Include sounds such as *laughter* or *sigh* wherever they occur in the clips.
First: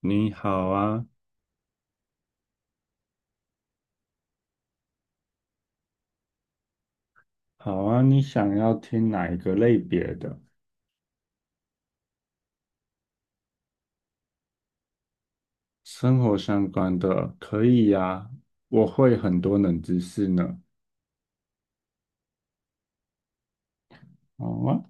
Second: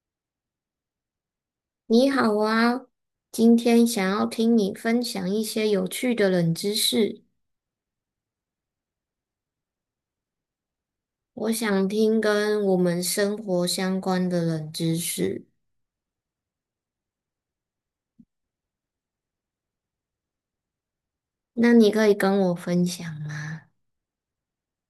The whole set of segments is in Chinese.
你好啊，你好啊，今天想要听你分享一些有趣的冷知识，好啊，你想要听哪一个类别的？我想听跟我们生活相关的冷知识，生活相关的可以呀，我会很多冷知识呢。那你可以跟我分享吗？好啊，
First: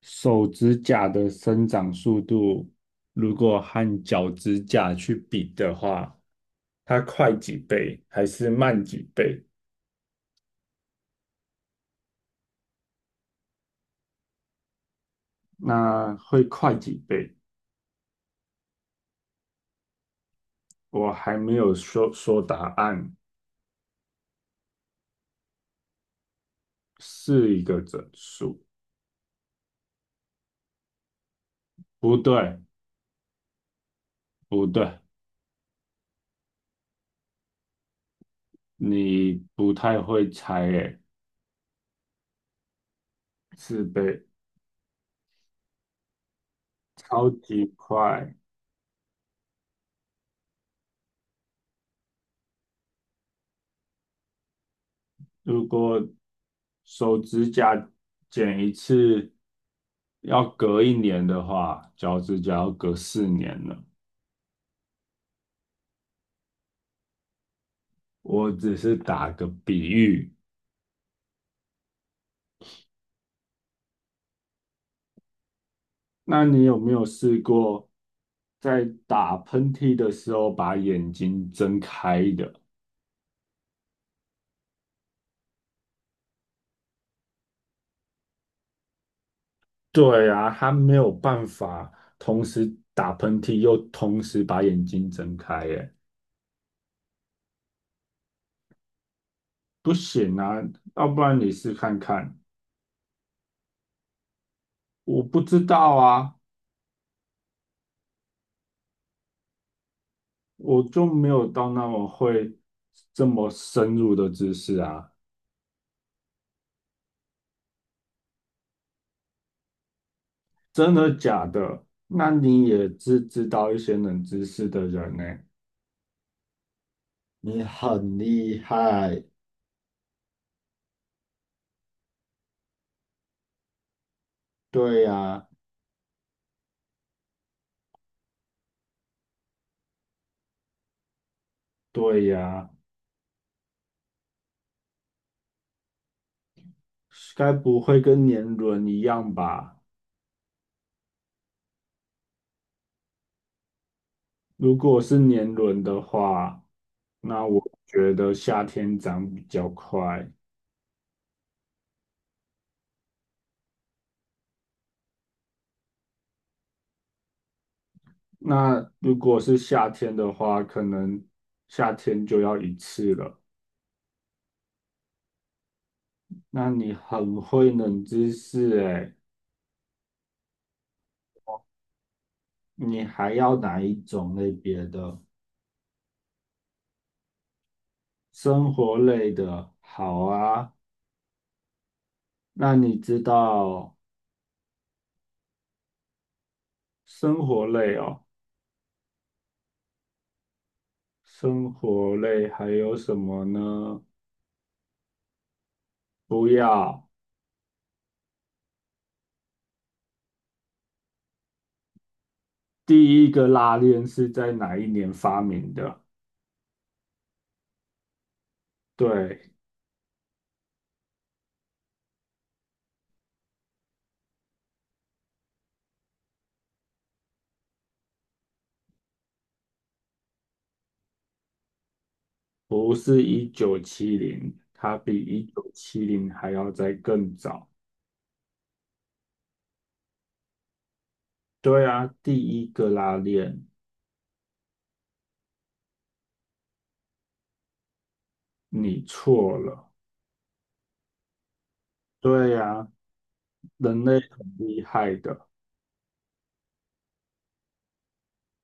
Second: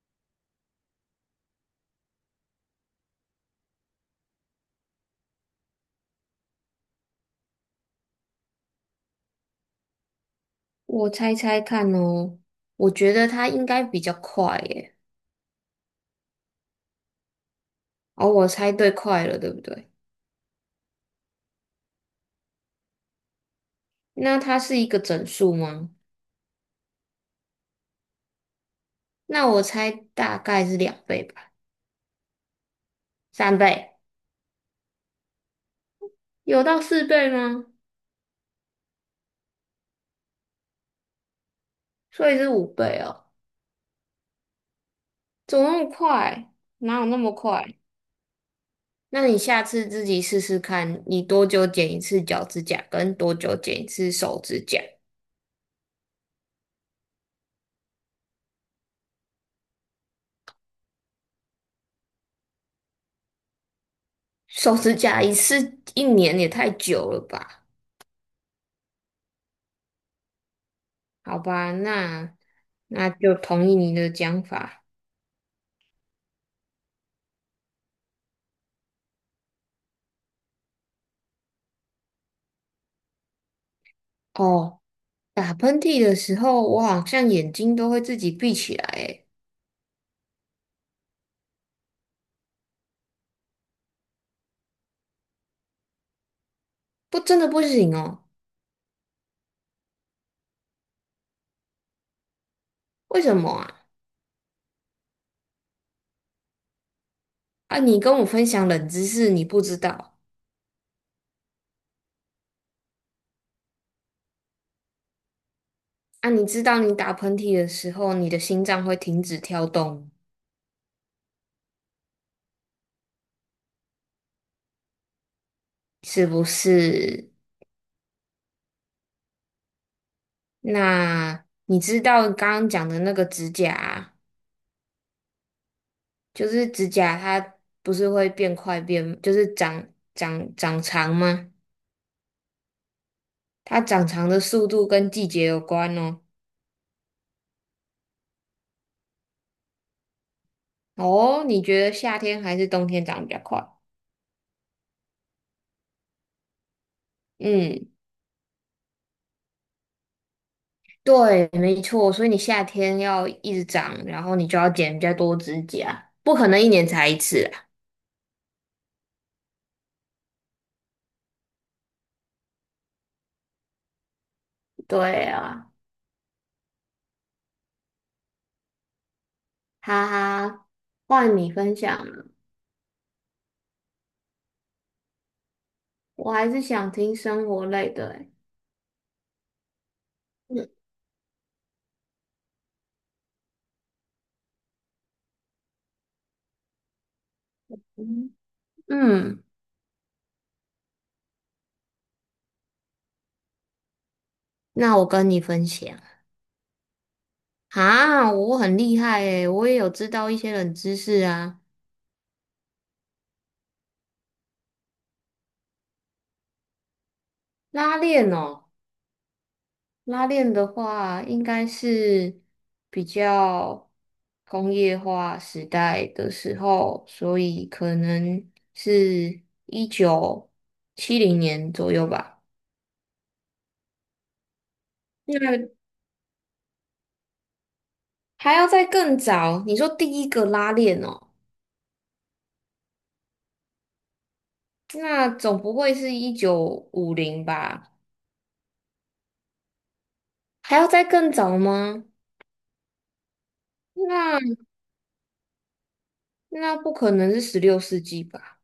手指甲的生长速度，如果和脚趾甲去比的话，它快几倍还是慢几倍？我猜猜看哦，我觉得它应该比较快耶。那会快几倍？哦，我猜对快了，对不对？我还没有说答案，那它是一个整数吗？是一个整数。那我猜大概是两倍吧，不对，三倍，不对。有到四倍吗？你不太会猜诶，所以是五倍哦，是被怎么那么快？哪有那超么级快？快。那你下次自己试试看，你多久剪一次脚趾甲，跟多久剪一次手指甲？如果手指甲剪一次要隔一年的话，脚趾甲要隔4年了。手指甲一次一年也太久了吧？我只是打个比喻。好吧，那就同意你的讲法。那你有没有试过在打喷嚏的时候把眼睛睁开的？哦，打喷嚏的时候，我好像眼睛都会自己闭起来，诶，对啊，他没有办法同时打喷嚏又同时把眼睛睁开耶。不，真的不行哦。不行啊，要不然你试看看。为什么啊？我不知道啊，啊，你跟我分享冷知识，你不知道我就没有到那么会这么深入的知识啊。啊？你知道你打喷嚏的时候，你的心脏会停止跳动，真的假的？那你也知道一些冷知识的人呢、是不是？你很厉害，那你知道刚刚讲的那个指甲啊对呀，就是指甲它不是会变快变，就是长长长长吗？对呀，它长长的速度跟季节有关哦。该不会跟年轮一样吧？哦，你觉得夏天还是冬天长比较快？如果是年轮的话，那我嗯，觉得夏天长比较快。对，没错，所以你夏天要一直长，然后你就要剪比较多指甲，不可能一年才一次啊。那如果是夏天的话，可能夏天就要一次了。对啊，那你很会冷知识诶，哈哈，换你分享了，你还要哪一种类别的？我还是想听生活类的欸。生活类的，好啊。嗯那你知道生活类哦？嗯嗯，生活类还有什么呢？那我跟你分享不要，啊，我很厉害诶，我也有知道一些冷知识啊。第一个拉链是在哪一年发明的？拉链哦，对，拉链的话应该是比较工业化时代的时候，所以可能是1970年左右吧。不是一九七零，它比一九那七零还要再更早。还要再更早，你说第一个拉链哦，对啊，第一个拉链那总不会是1950吧？你错了。还要再更早吗？对呀，人类很那厉害的，那不可能是16世纪吧？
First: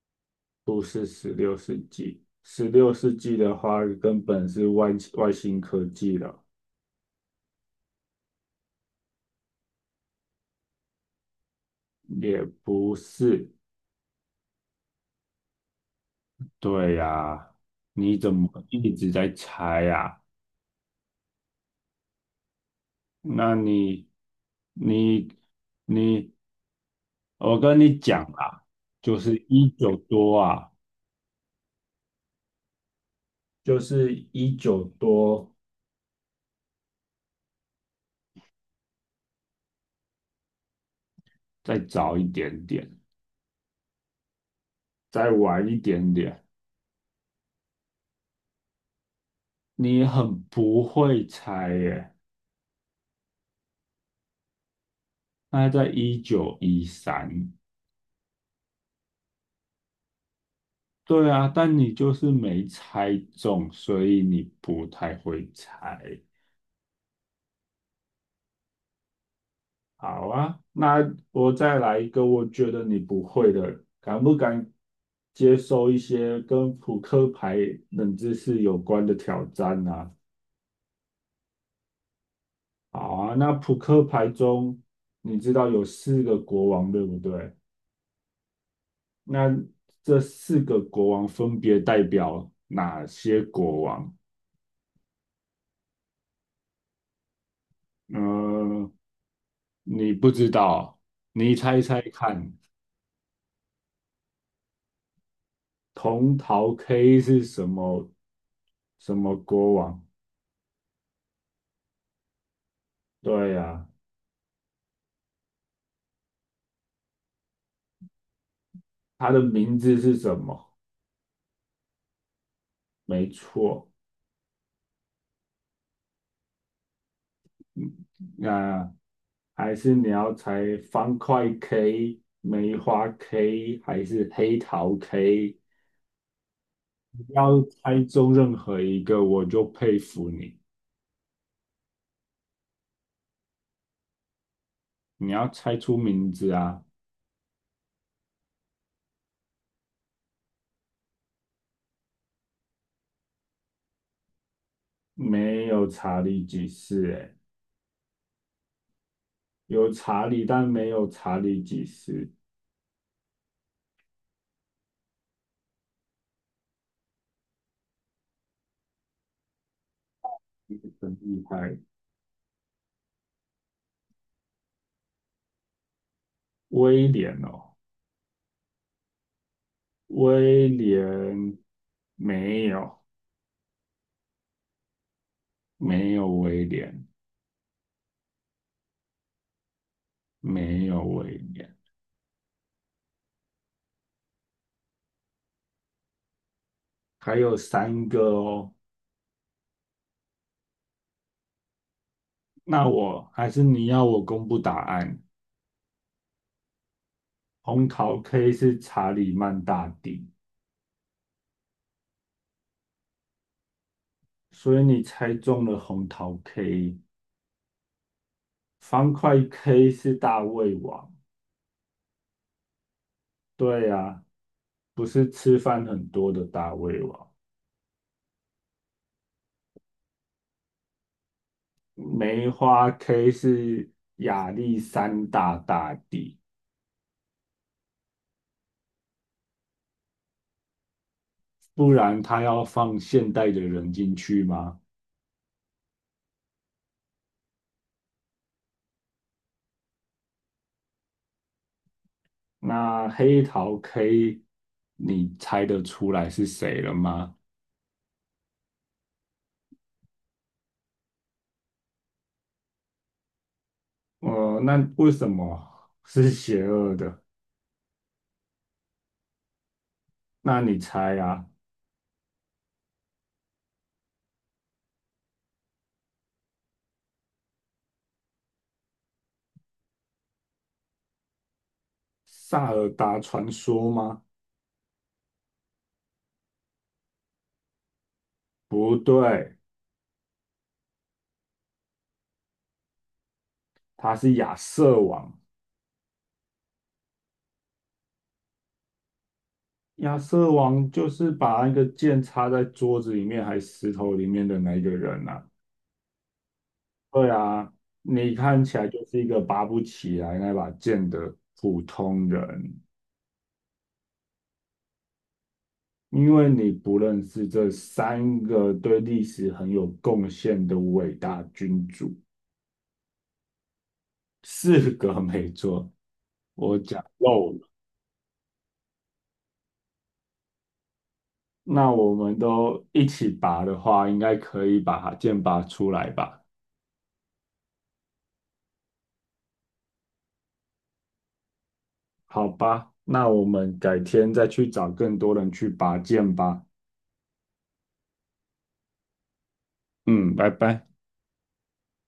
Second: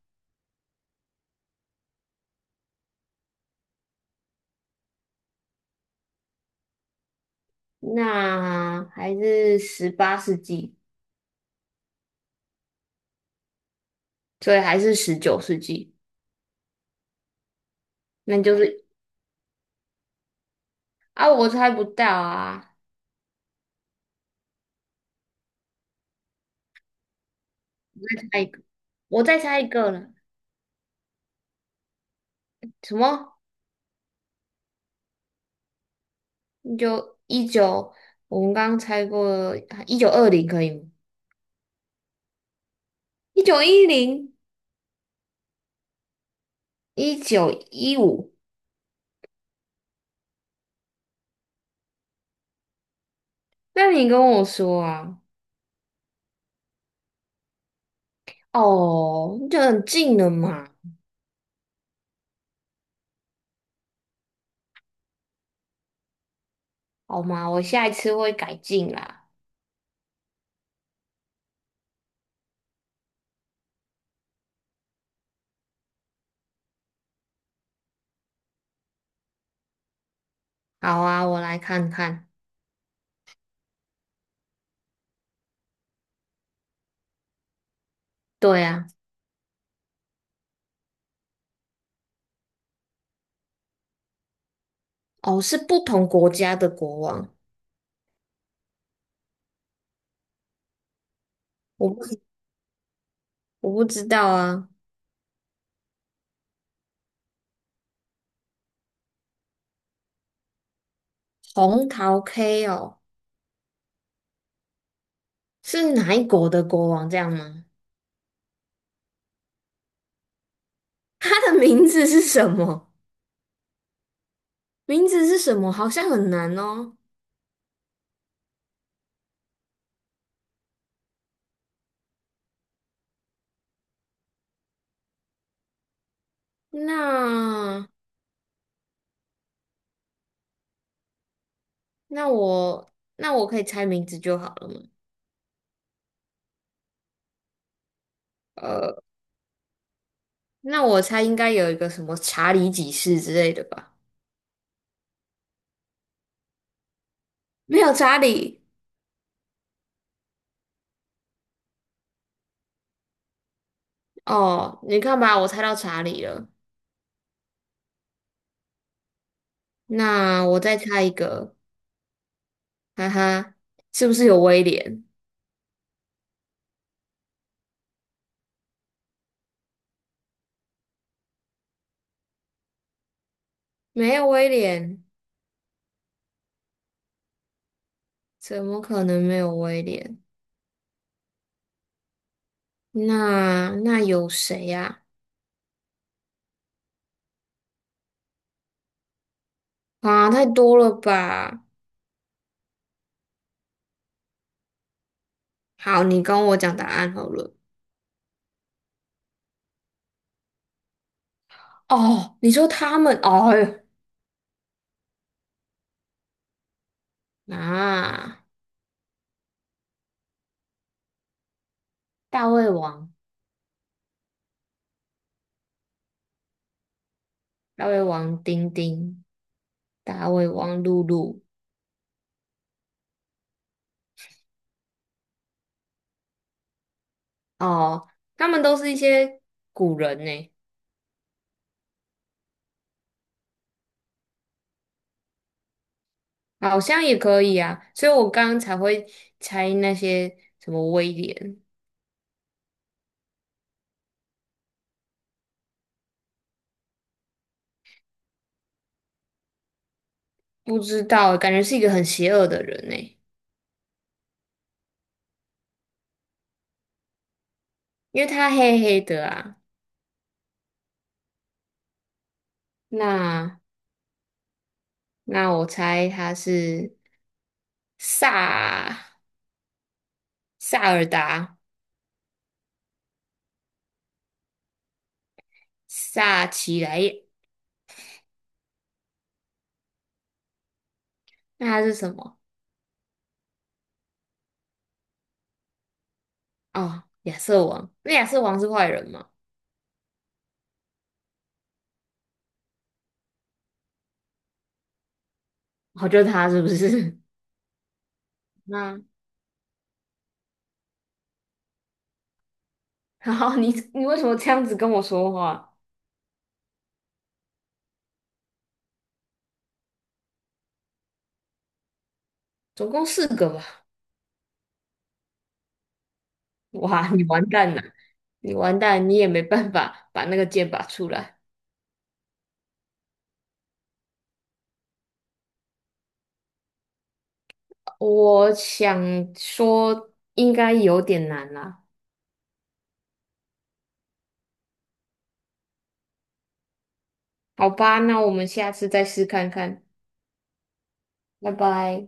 不是十六世纪。十六世纪的话，根本是外星科技了，那还是18世纪，也不是。所以还是19世纪。对呀，你怎那么就是一直在猜呀？啊，我猜不到啊，那你、你、你，我跟你讲猜一个，啊，就我是再猜一一个九了。多啊，什么？就是一九多，你就一九，我们刚刚猜过1920可以吗？再早一点点。1910，再晚一点点，1915。你很不会猜耶。那你跟我说啊，那在1913，哦，就很近了嘛，对啊，但你就是没猜中，所以你不太会猜。好吗？我下一次会改进啦。好啊，那我再来一个，我觉得你不会的，敢不敢接受一些跟扑克牌冷知识有关的挑战呢、啊好啊，我来看看。好啊，那扑克牌中，你知道有四个国王，对不对？对啊。那这四个国王分别代表哪些国王？哦，是不同国家的国王，嗯，你不知道，你猜我猜不看，我不知道啊。铜桃 K 是什么国王？红桃 K 哦，对呀、是哪一国的国王这样吗？他的名字是什么？他的名字是什么？没错，名字是什么？好像很难哦。那还是你要猜方块 K、梅花 K 还是黑桃 K？你要那猜中任何一个，我就佩服你。那我我可以猜名字就好了嘛。你要猜出名字啊！呃，那我猜应该有一个什么查理几世之类的吧？没有查理几世，诶，*laughs* 没有查理有查理，但没有查理几世，哦，你看吧，我猜到查理了。那我再猜一很厉个，害。哈哈，是不是有威廉？威廉哦，威廉没有，没有威廉，没有威廉，怎么可能没有威廉？没有威廉，那有谁呀、还有三个哦。啊？太多了吧？那我还是你要我公布答案，好，你跟我讲答案好了。红桃 K 是查理曼大帝，哦，你说他们，哦呦，所以你猜中了红桃 K，啊，方块 K 是大胃王。大胃王、对呀、不是吃饭很多的大胃王，大胃王丁丁、大胃王露露，梅花 K 是亚历山大大帝，哦，他们都是一些古人呢，不然他要放现代的人进去吗？好像也可以啊，所以我刚刚才会猜那些什么威廉，那黑桃 K，你猜得出来是谁了吗？不知道，感觉是一个很邪恶的人呢。呃，那为什么是邪恶的？因为他黑黑的啊，那你猜啊，那那我猜他是萨萨尔达萨尔达传说吗？萨奇莱耶，不对，那他是什么？他是亚瑟王。哦，亚瑟王，那亚瑟王是坏人吗？亚瑟王就是把那个剑插在桌子里面还石头里面的那一个人啊。哦，就是他是不是？对啊，你看 *laughs* 起来那就是一个拔不起来那把剑的普通人，然后你为什么这样子跟我说话？因为你不认识这三个对历史很有贡献的伟大君主。总共四个吧？四个没错，我讲哇，你完漏了。蛋了，你完蛋，你也没办法把那个剑拔出来。那我们都一起拔的话，应该可以把剑拔出来吧？我想说应该有点难啦，好吧，那我们改天再去找更多人去拔剑吧。好吧，那我们下次再试看看。嗯，拜拜。拜拜。